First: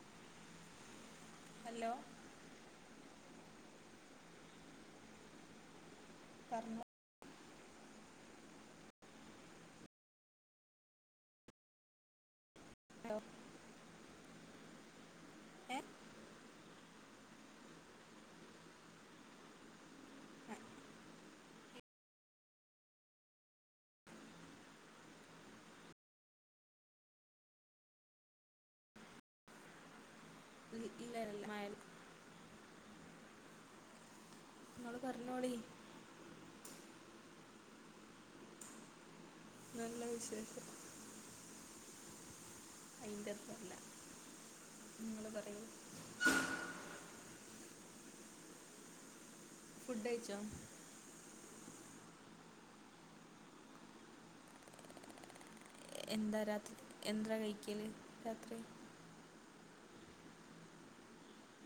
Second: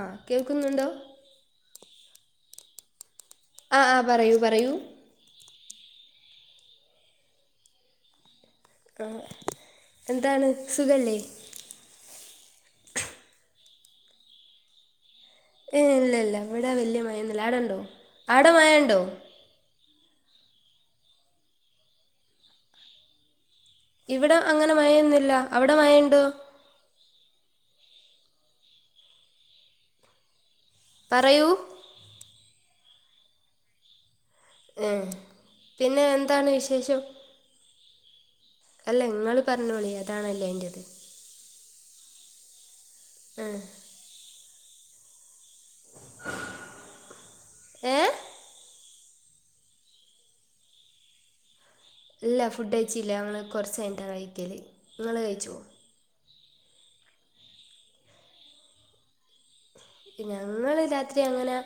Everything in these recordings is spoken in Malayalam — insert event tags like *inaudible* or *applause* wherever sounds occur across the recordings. ആഹ് കേൾക്ക്‌ന്നുണ്ടോ? ഹല്ലോ ആഹ് ആഹ് പറയൂ പറയൂ പർണെ എന്താണ് സുഖല്ലേ ഓഹ് ഏ ഏഹ് ഇല്ല ഇല്ല ഇവിടെ വലിയ മഴന്നില്ല ആടെണ്ടോ ആവിടെ മഴ ഉണ്ടോ ഇവിടെ അങ്ങനെ മഴൊന്നുല്ല അവിടെ മഴണ്ടോ ഇല്ലല്ല പറയൂ മഴ ഹെ നിങ്ങള് പറഞ്ഞോളി പിന്നെ എന്താണ് വിശേഷം അല്ല നിങ്ങൾ പറഞ്ഞോളി നല്ല അതാണല്ലേ വിശേഷം എന്റത് ആ അതിന്റെന്നല്ല നിങ്ങൾ പറയൂ ഏഹ് ഫുഡഴ്ച്ചോ? ഇല്ല ഫുഡ് കഴിച്ചില്ല നമ്മള് കൊറച്ച് കഴിഞ്ഞിട്ടാ കഴിക്കല് ഇങ്ങള് കഴിച്ചോ? എന്താ രാത് എന്തരാ കഴിക്കല് രാത്രി ഞങ്ങള് രാത്രി അങ്ങനെ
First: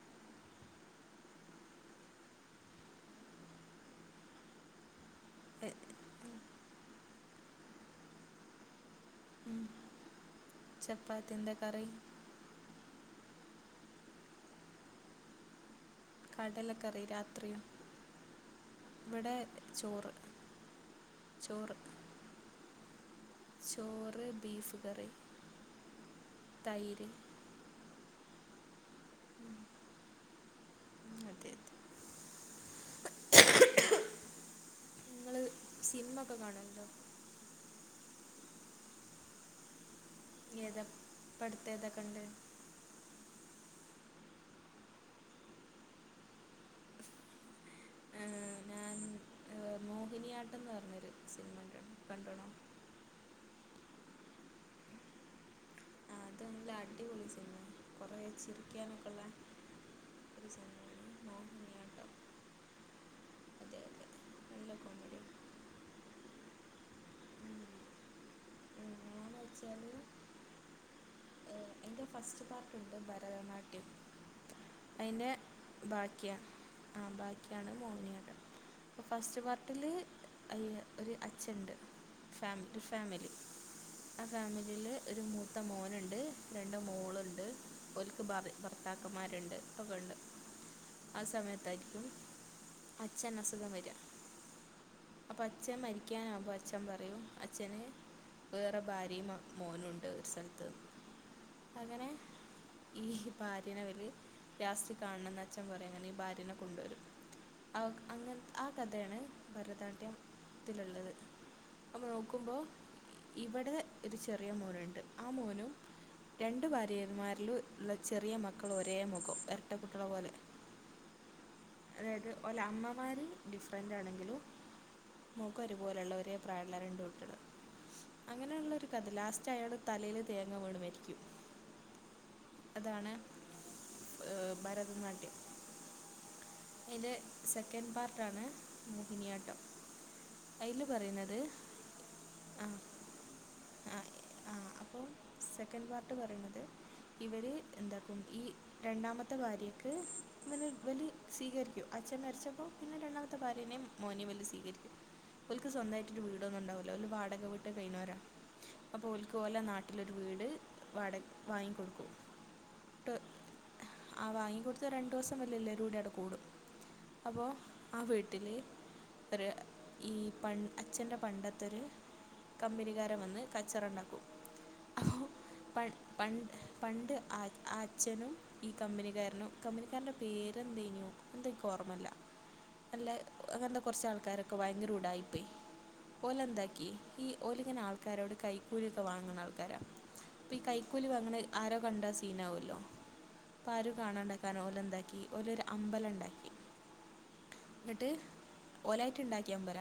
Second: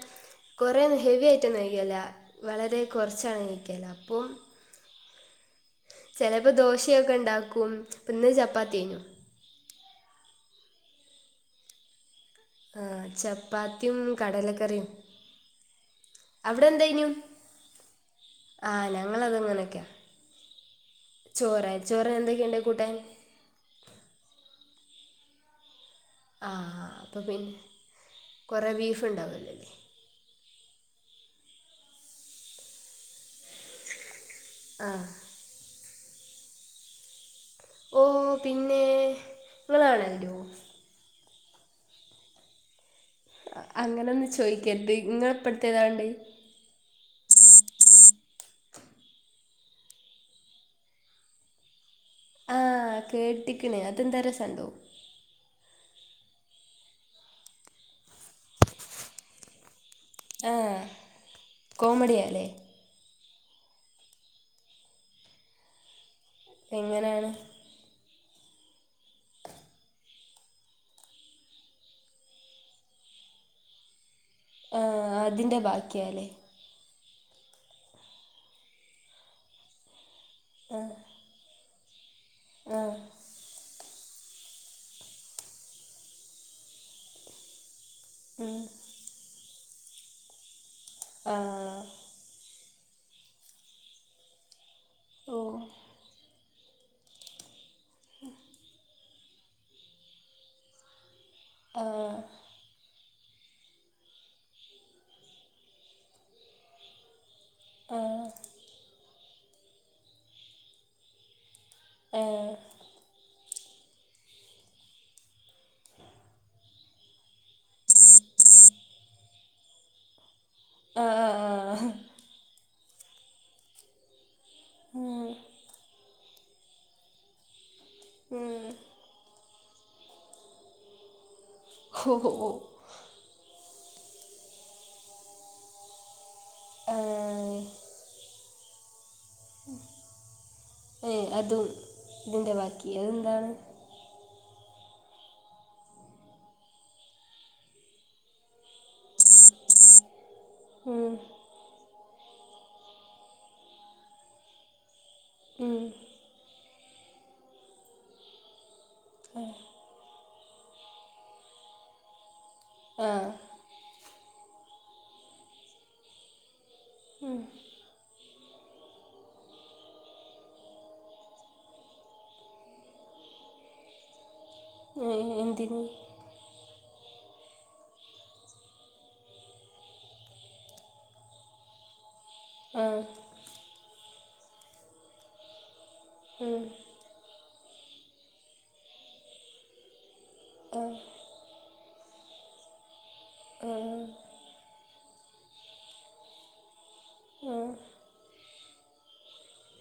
കൊറേയൊന്നും ഹെവി ആയിട്ടൊന്നും കഴിക്കല്ല വളരെ കൊറച്ചാണ് കഴിക്കല് അപ്പോം ചെലപ്പോ ദോശയൊക്കെ ഇണ്ടാക്കും പ്പ് ഇന്ന് ചപ്പാത്തിയാഞ്ഞു ഉം ചപ്പാത്തി എന്താ കറി ആഹ് ചപ്പാത്തിയും കടലക്കറിയും അവടെ കടലക്കറി എന്തായിനു രാത്രിയും ആഹ് ഇവിടെ ഞങ്ങളതങ്ങനൊക്കെയാ ചോറ് ചോറ് ചോറിന് എന്തൊക്കെയൊണ്ട് കൂട്ടാൻ ചോറ് ബീഫ് കറി ആഹ് തൈര് അപ്പ പിന്നെ കൊറേ ബീഫ് ഇണ്ടാവുവലോല്ലേ ഉം അതെ അതെ ആഹ് നിങ്ങള് സിനിമക്കെ കാണു *unintelligible* ഓഹ് പിന്നെ നിങ്ങള് *unintelligible* ഏതാ ഇപ്പടുത്തെതാ കണ്ടേ അങ്ങനെ ഒന്നും ചോദിക്കരുത് ഇങ്ങള് ഇപ്പടുത്തെതാ കണ്ടേ ഉം ഉം ആഹ് ഞാൻ മോഹിനിയാട്ടം ന്ന് പറഞ്ഞൊരു സിനിമ *inaudible* ആഹ് കേട്ടിക്കണ് അതെന്താ രസം ഉണ്ടോ ആഹ് അത് നല്ല അടിപൊളി സിനിമയാ കൊറെ ചിരിക്കാനൊക്കള്ളെ ആഹ് കോമഡിയാല്ലേ? അതെ അതെ നല്ല കോമഡിയാ എങ്ങനാണ് എങ്ങനെയാന്ന് വെച്ചാല് അതിൻ്റെ ഫസ്റ്റ് പാർട്ടോണ്ട് ഭരതനാട്യം. ആ അയിന്റെ അതിൻ്റെ ബാക്കിയാല്ലേ ബാക്കിയ ആഹ് ബാക്കിയാണ് മോഹിനിയാട്ടം അപ്പോം ഫസ്റ്റ് പാർട്ടില് അയ്യ ഒരു അച്ഛണ്ട് ഫാമ് ഒരു ആ ഫാമിലി ആഹ് ഫാമിലില് ഒരു മൂത്ത മോനുണ്ട് രണ്ട് മോളുണ്ട് ഓല്ക്ക് ഭാ ത്താക്കന്മാരുണ്ട് ഒക്കെണ്ട് ആ സമയത്താരിക്കും അച്ഛന് അസുഖം വരിക അപ്പ ഓ അച്ഛൻ മരിക്കാനാകുമ്പോ അച്ഛൻ പറയും അച്ഛന് വേറെ ഭാര്യയും മോനുണ്ട് ഒരു സ്ഥലത്ത്ന്ന് ആ അങ്ങനെ ഈ ഭാര്യനെ ഓല് ലാസ്റ്റ് കാണണംന്ന് അച്ഛൻ പറയും അങ്ങനെ ഈ ഭാര്യനെ കൊണ്ടുവരും ആഹ് ആ അങ്ങനെ ആ കഥയാണ് ഭരതനാട്യത്തിലുള്ളത് അപ്പൊ ഏ നോക്കുമ്പോ ഇവടെ ഒരു ചെറിയ മോനുണ്ട് ആ മോനും രണ്ട് ഭാര്യന്മാരില് ഇള്ള ചെറിയ മക്കള് ഒരേ മുഖോം ഇരട്ടക്കുട്ടികളെ പോലെ ആഹ് ആഹ് അതായത് ഓലെ അമ്മമാർ ഡിഫറൻ്റ് ആണെങ്കിലും ഉം, മുഖോ ഒരു പോലെയുള്ള ഒരേ പ്രായമുള്ള രണ്ട് കുട്ടികള് ഉം. അങ്ങനെള്ളൊരു കഥ ലാസ്റ്റ് അയാള് തലെല് തേങ്ങ വീണ് മരിക്കും. ഓഹ് ഓഹ് അതാണ് ഏഹ് ഭരതനാട്യം. ആ, അയിൻ്റെ സെ ക്കൻഡ് പാർട്ടാണ് മോഹിനിയാട്ടം. അതിൽ ഏയ് പറയുന്നത് അതും ഇതിൻ്റെ ബാക്കി അതെന്താണ് ആഹ് ആഹ് അപ്പം സെക്കൻഡ് പാർട്ട് പറയുന്നത് ഇവര് എന്താക്കും ഈ രണ്ടാമത്തെ ഭാര്യക്ക് ഇവല് ഇവല് ഉം, സ്വീകരിക്കും അച്ഛൻ മരിച്ചപ്പോ പിന്നെ രണ്ടാമത്തെ ഭാര്യനെ മോനെ ഇവല് സ്വീകരിക്കും ഓല്ക്ക് ഉം. സ്വന്തായി വീടൊന്നും ഇണ്ടാവുല്ല ഓല് വാടക വിട്ട് കഴിഞ്ഞോരാ അപ്പൊ ഓല്ക്ക് ഓലെ നാ ട്ടിലൊരു വീട് വാട വാങ്ങി കൊടുക്കും ആഹ് ആ വാങ്ങിക്കൊടുത്ത രണ്ട് ദിവസം ഇവല് എല്ലരൂടെ അവിടെ കൂടും അപ്പോ ആ വീട്ടില് ഒര് ഈ പ അച്ഛന്റെ പണ്ടത്തൊര് കമ്പനികാരൻ വന്ന് കച്ചറണ്ടാക്കും ഏ, പ എന്തിന് പണ്ട് പണ്ട് ആ ആച്ഛനും ഈ കമ്പനിക്കാരനും കമ്പനിക്കാരൻ്റെ പേരെന്തേനു എന്തപ്പോ ഓർമ്മല്ല ആ നല്ല അങ്ങനത്തെ കുറച്ച് ആൾക്കാരൊക്കെ ഭയങ്കര ഉടായിപ്പെ ഓലെ ആ എന്താക്കി ഈ ഓലിങ്ങനെ ആൾക്കാരോട് കൈക്കൂലിയൊക്കെ വാങ്ങുന്ന ആൾക്കാരാ അപ്പ ഈ കൈക്കൂലി വാങ്ങ്ണ ആരോ കണ്ടാ സീനാവല്ലോ അപ്പോ അരോ കാണാണ്ടാക്കാൻ ഓലെന്താക്കി ഓലൊരു അമ്പലണ്ടാക്കി ന്ന്ട്ട് ഓലായിട്ട് ഇണ്ടാക്കിയ അമ്പല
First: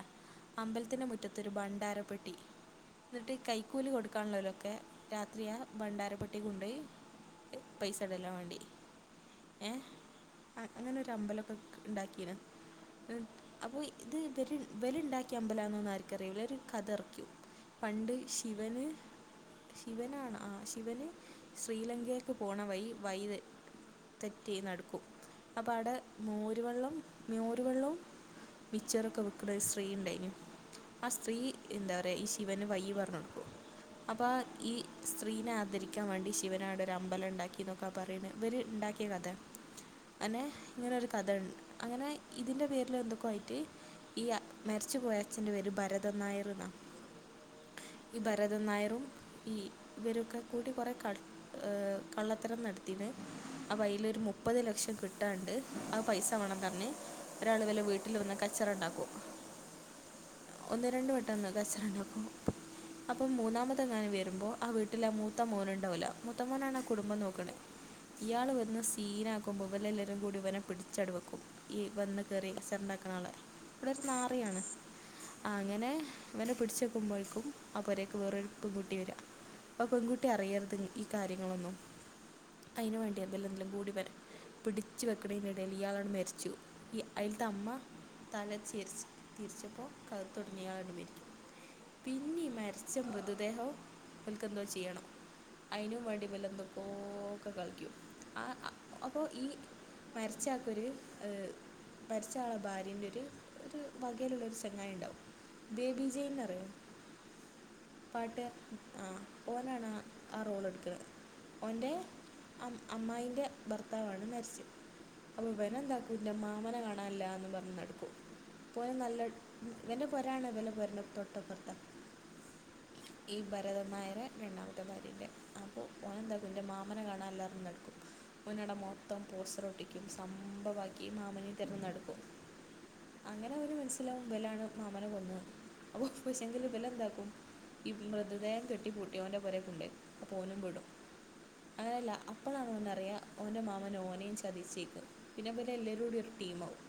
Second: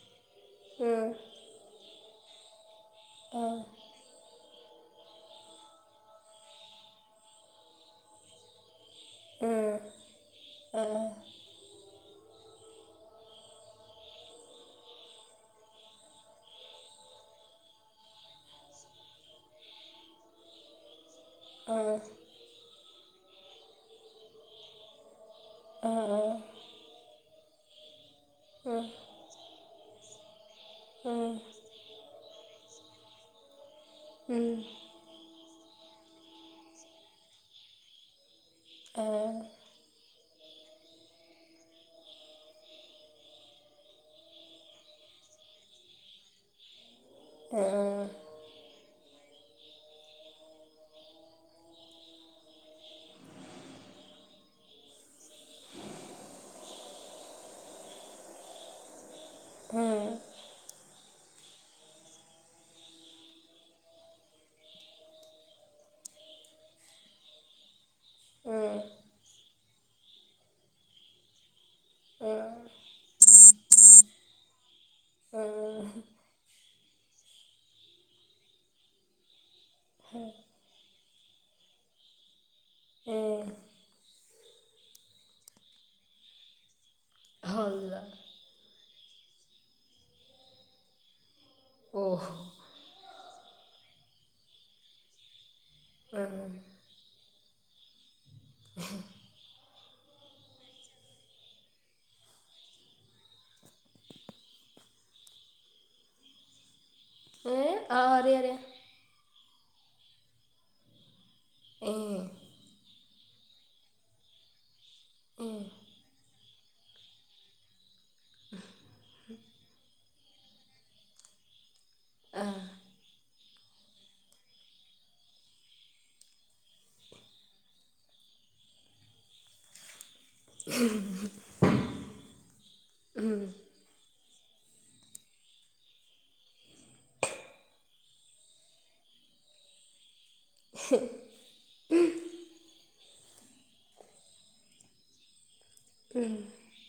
അമ്പലത്തിന്റെ മുറ്റ ത്തൊരു ഭണ്ഡാരപെട്ടി ഇന്നിട്ട് കൈക്കൂലി കൊടുക്കാണുള്ളൊലോക്കെ രാത്രിയാ ഭണ്ഡാരപ്പെട്ടി കൊണ്ടോയി പൈസ ഇടല്ലാ വേണ്ടി ഏഹ് ആ ആ ആ അങ്ങനൊരാ അമ്പലൊക്കെ ഇണ്ടാക്കീണ് അപ്പോ ഇത് ഇവല് ഇവിലുണ്ടാക്കിയ അമ്പലാന്നൊന്നും ആർക്കറിയൂല്ല ഒരു കഥ അറക്കി പണ്ട് ശിവന് ശിവനാണ് ആ ശിവന് ശ്രീലങ്കയ്ക്ക് പോണ വൈ വൈ തെറ്റി നടുക്കും അപ്പ ആ അവിടെ മോരുവെള്ളം മോരുവെള്ളവും മിച്ചറൊക്കെ വിക്കുന്ന ഒരു സ്ത്രീ ഇണ്ടായിനൂ ആ ഉം, സ്ത്രീ എന്താ പറയ ഈ ശിവന് വയ്യ് പറഞ്ഞ് കൊടുക്കും അപ്പം ആ ഉം. ഈ സ്ത്രീനെ ആദരിക്കാൻ വേണ്ടി ശിവന് അവിടെ ഒരു അമ്പലണ്ടാക്കി എന്നൊക്കെ പറയ്ണ ഇവര് ആ ഇണ്ടാക്കിയ കഥ അനെ ഇങ്ങനെ ഒരു കഥയുണ്ട് അങ്ങനെ ഇതിൻ്റെ പേരില് എന്തൊക്കെ ആയിട്ട് ഈ മരിച്ചുപോയ അച്ഛൻ്റെ പേര് ഭരതൻ നായർ എന്നാ ആഹ് ഭരതൻ നായറും ഈ ഇവരൊക്കെ കൂട്ടി കുറേ ക കള്ളത്തരം നടത്തിണ് അപ്പ അയില് ഒരു മുപ്പത് ലക്ഷം കിട്ടാണ്ട് ആ പൈസ വേണം പറഞ്ഞ് ഒരാള് ഇവലെ വീ ട്ടില് വന്ന് കച്ചറണ്ടാക്കും ആ ആ ഒന്ന് രണ്ട് വട്ടം വന്ന് കച്ചറണ്ടാക്കും അപ്പം മൂന്നാമത്തെ മോൻ വരുമ്പോ ആ വീട്ടില് ആ മൂത്ത മോന്ണ്ടാവല്ലോ മൂത്ത മോനാണ് ആ കുടുംബം നോക്ക്ണേ ഇയാള് വന്ന് സീനാക്കുമ്പോ ഇവല് എല്ലാരും കൂടി ഇവനെ പിടിച്ചാണ്ട് വെക്കും ഈ വന്ന് കേറി *unintelligible* ഇവൻ ഒരു നാറിയാണ് ആ അങ്ങനെ ഇവനെ പിടിച്ചെക്കുമ്പോഴേക്കും ആ പോരേക്ക് വേറൊരു പെൺകൂട്ടി വര ആ പെൺകുട്ടി അറിയരുത് ഈ കാര്യങ്ങളൊന്നും അയ്ന് വേണ്ടി എന്തേലം എല്ലാം കൂടി വരാ പിടിച്ചു വെക്കണേൻ്റ എടയിൽ ഇയാളാണ്ട് മരിച്ചു ഈ അയ്ത്തെ ആ അമ്മ അള്ളാ തല ചെരിച്ച് തീരിച്ചപ്പോ കുഴുത്ത് ഒടിഞ്ഞിങ്ങാണ്ട് മരിക്കും ഓ പിന്നിം മരിച്ച മൃതദേഹം ഇവിൽക്കെന്തോ ചെയ്യണം അയിനും വേണ്ടി ആ ഇവലന്തൊ ഓഹ് ക്കെ കളിക്കും അപ്പോ ഈ മരച്ചാക്കൊര് മരിച്ച ആളെ ഭാര്യന്റെയൊരു ഒരു വകയിലുള്ളൊരു ചെങ്ങായിണ്ടാവും. ബേബിജെയ്ന്നറിയോ ഏഹ് ആ അറിയാം പാട്ട് അറിയാം ആ ഓനാണാ ആ റോളെടുക്കണെ ഓന്റെ അം അമ്മായിൻ്റെ ഭർത്താവാണ് മരിച്ചത്. അപ്പൊ ഇവനെന്താക്കു ഇന്റെ മാമനെ കാണാനില്ലാന്നു പറഞ്ഞു നടക്കും. പോയാ നല്ല ഇവന്റെ പെരാണ് ഇവൻറ്റെ പൊരേന്റെ തൊട്ടപ്പുറത്തെ ആഹ് ഈ ഭരതന്നായരെ രണ്ടാമത്തെ ഭാര്യന്റേ അപ്പൊ ഓനെന്താക്കും ഇന്റെ മാമനെ കാണാൻ ഇല്ലാന്ന് പറഞ്ഞടക്കും ഓനവിടെ മൊത്തം പോസ്റ്ററൊട്ടിക്കും സംഭവാക്കി ഈ മാമനെ തെരഞ്ഞ് നടക്കും. അങ്ങനെ ഓന് മനസ്സിലാവും ഇബലാണ് മാമനെ കൊന്നത് അപ്പൊ പക്ഷേങ്കില് ഇബലെന്താക്കും ഈ മൃതദേഹം കെട്ടിപൂട്ടി ഓന്റെ പെരെക്കൊണ്ടൊയ് അപ്പോ ഓനുംപെടും അതല്ലാ അപ്പളാണ് ഓനറിയാ ഓന്റെ മാമന് ഓനേയും ചതിച്ചേക്കാ പിന്നെ പിന്നെ എല്ലാരൂടീ ഒരു ടീമാവും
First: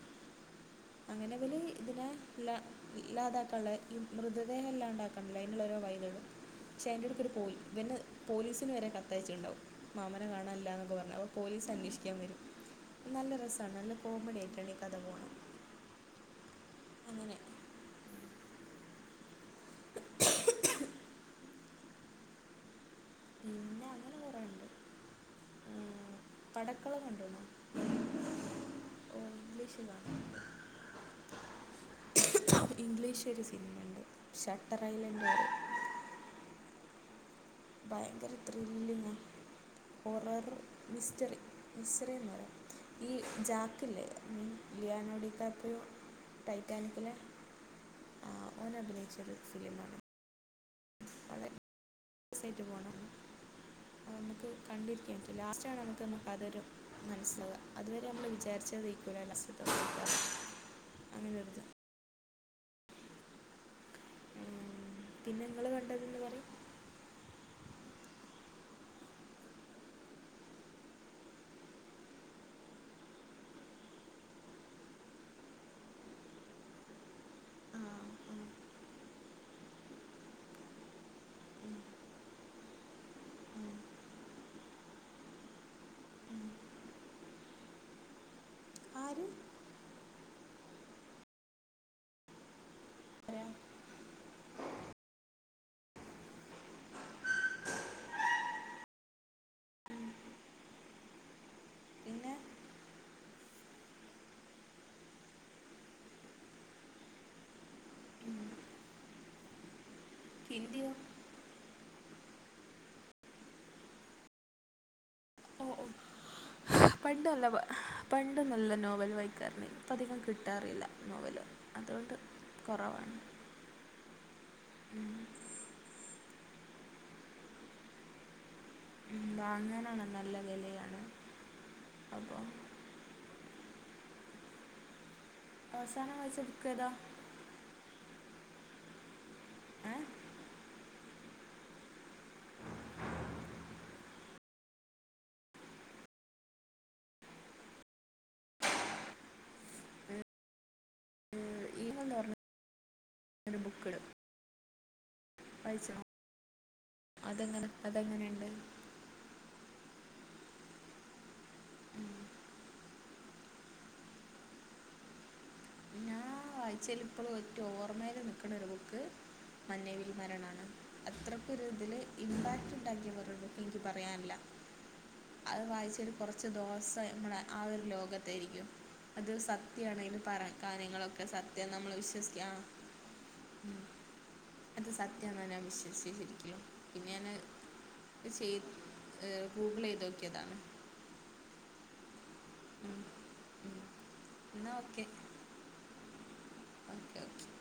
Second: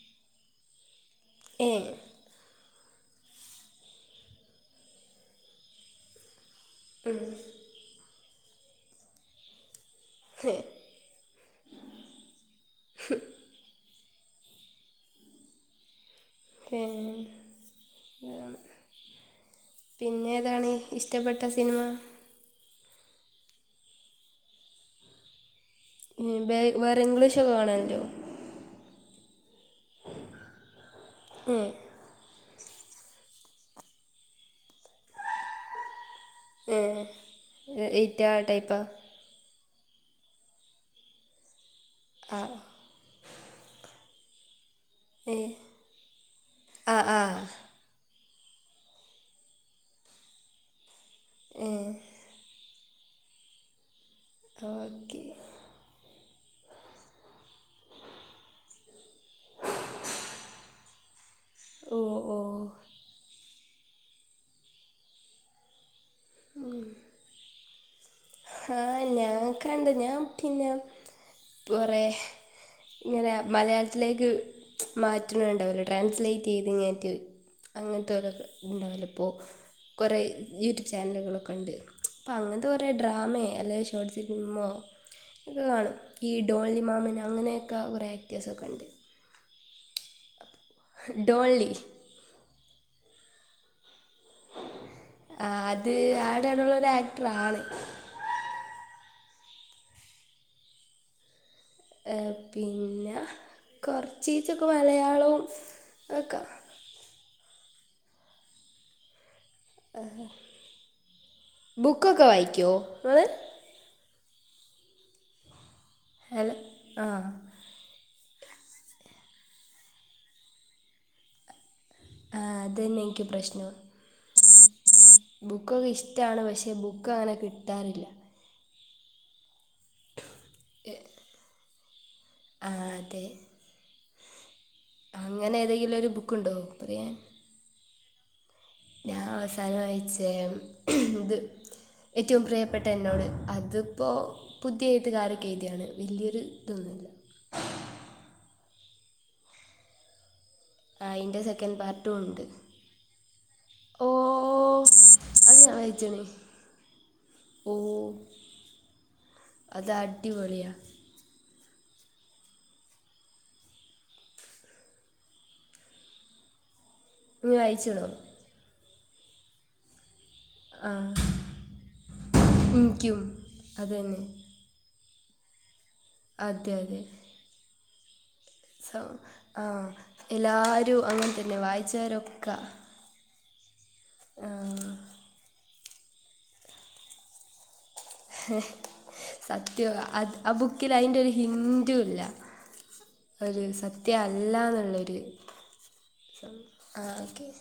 അങ്ങനെ ഇബല് ഏഹ് ഇതിനെ ഇല്ലാ ഇല്ലാതാക്കാനൊള്ള ഈ മൃതദേഹം ഇല്ലാണ്ടാക്കാനൊള്ള അയിനുള്ള ഓരോ വഴികള് ഇച്ചായന്റെ അടുത്തുവരെ പോയി. ഇവന് പോലീസിനുവരെ കത്തയച്ചിണ്ടാവും മാമനെ ഏഹ് കാണാനില്ലാ എന്നൊക്കെപറഞ്ഞ് അപ്പൊ പോലീസ് അന്വേഷിക്കാൻ വരും നല്ല രസാണ് നല്ല കോമഡിയായിട്ടാണ് ഈ കഥ പോണേ ഏ പിന്നെയേതാണ് ഇഷ്ട്ടപ്പെട്ട സിനിമ പിന്നെ അങ്ങനെ കൊറെയൊണ്ട്. ഉം വേ വേറെ ഇംഗ്ലീഷൊക്കെ കാണലൊണ്ടോ. ഓ ഇംഗ്ലീഷ് ഏഹ് *unintelligible* ഇംഗ്ലീഷൊരു സിനിമയൊണ്ട് ഷട്ടർ ഐലൻഡ് *inaudible* ഏ ഭയങ്കര ത്രില്ലിങ്ങാ ഹോറർ മിസ്റ്ററി മിസ്റ്ററി ആ എന്നുപറയും ഈ ജാക്കില്ലേ ലിയാനൊ ഏഹ് ഡികാപ്രിയോ ആ ടൈറ്റാനിക്കിലെ ആ ആ ഓനഭിനയിച്ചൊരു ഫിലിമാണ്. അതെ ഏ ഹസ്സായിട്ട് പോണം അത് നമുക്ക് കണ്ടിരിക്കാൻ ഓക്കെ പറ്റും ലാസ്റ്റാണ് നമുക്കൊന്ന് പലരും മനസ്സിലാവുക അതുവരെ നമ്മള് വിചാരിച്ചതായിരിക്കൂല ലാസ്റ്റിത്തെ ആങ്ങനെയൊരു ഓ ഓ ഉം, പിന്നെ ഇങ്ങള് കണ്ടതൊന്ന് പറയ് ആ ഞാൻ കണ്ട് ഞാൻ പിന്നെ കൊറേ ഇങ്ങനെ മലയാളത്തിലേക്ക് മാറ്റണൊണ്ടാവുല്ലേ ട്രാൻസ്ലേറ്റുചെയ്തിങ്ങാറ്റ് ആ ആ. അങ്ങനത്തൊരോന്ന് ഉണ്ടാവില്ലപ്പോ കൊറേ യൂട്യൂബ് ചാനലുകളൊക്കെയൊണ്ട് അങ്ങനത്തെ കൊറേ ഡ്രാമെ അല്ലെങ്കി ഷോർട്ട് ഫിലിമോ ഇതു കാണും ഈ ഡോളി മാമിന് അങ്ങനെയൊക്കെ കൊറെ ആക്ടേഴ്സൊക്കെണ്ട്. ആര് ഡോള്ളി *inaudible* ആ അത് ആടെള്ളൊരു ആക്ടറാണ്. പിന്നെ പിന്നെ കുറച്ചീച്ചൊക്കെ മലയാളവും ഒക്കെ- ആഹാ കിണ്ടിയൊ ബുക്കൊക്കെ വായിക്കോ ഇങ്ങള് ഓ ഓ അല്ല ആ പണ്ട് നല്ല വ- പണ്ട് നല്ല നോവൽ വായിക്കുവാരുന്നേ ഇപ്പ അധികം കിട്ടാറില്ല നോവല് അതുകൊണ്ട്- ആഹ് അതന്നെ കുറവാണ് എനിക്ക് പ്രശ്നം ഉം. ബുക്കൊക്കെ ഇഷ് ടാണ് പക്ഷേ ബുക്ക് അങ്ങനെ കിട്ടാറില്ല വാങ്ങാനാണെ നല്ല വെലയാണ് അപ്പം ആ ആതെ അങ്ങനെ ഏതെങ്കിലും ഒരു അവസാനം വായിച്ച ബുക്കുണ്ടോ ബുക്ക് ഏതാ പറയാൻ ഞാൻ അവസാനം ഏഹ് വായിച്ചേ ഇത് ഏറ്റവും പ്രിയപ്പെട്ട എന്നോട് അതിപ്പോ- പുതിയ എഴുത്തുകാരൊക്കെ എഴുതിയാണ് വലിയൊരു ഇതൊന്നുയില്ല ആഹ് അതിന്റെ സെക്കൻഡ് ഈവൽ പാർട്ടും എന്ന് പറഞ്ഞ ഒണ്ട് ഒരു ബുക്ക് ഓം അത് ഞാൻ വായിച്ചോ വായിച്ചണ് അതെങ്ങനെ ഓം അതെങ്ങനെയുണ്ട് അത് അടിപൊളിയാ ആ വായിച്ചേല് ഇപ്പളും നീ ഏറ്റവും വായിച്ചണോ ഓർമ്മയില് നിൽക്കണ ഒരു ബുക്ക് മഞ്ഞിൽ വീണ മരണാ അത്രക്കൊരു ഇതില് ഇമ്പാക്ട് ഉണ്ടാക്കിയ എനിക്കും വേറേ ഒരു എനിക്ക് അത് തന്നെ പറയാനില്ല അത് വായിച്ച ഒരു കൊറച്ച് അതെ അതെ ദെവസം നമ്മടെ ആഹ് ഒരു ലോകത്തായിരിക്കും സോ അത് ആ സത്യയാണേല് പറ എല്ലാവരും കാര്യങ്ങളൊക്കെ അങ്ങനെ തന്നെ സത്യാന്ന് നമ്മള് വിശ്വസിക്കാം വായിച്ചവരൊക്കെ ആഹ് ഉം ആ, അത് സത്യാന്നാ ഞാൻ വിശ്വസിച്ചെ ശരിക്കും പിന്നെ ഞാന്- സത്യവാ അത് ആഹ് ആ നോക്കിയതാണ് ബുക്കില് അയിന്റെ ഒരു ഹിന്റു ഇല്ല ഉം. ഒരു ഉം. സത്യ എന്നാൽ ഓക്കെ അല്ലാന്നുള്ളൊരു ഓക്കെ ഓക്കെ ആകെ-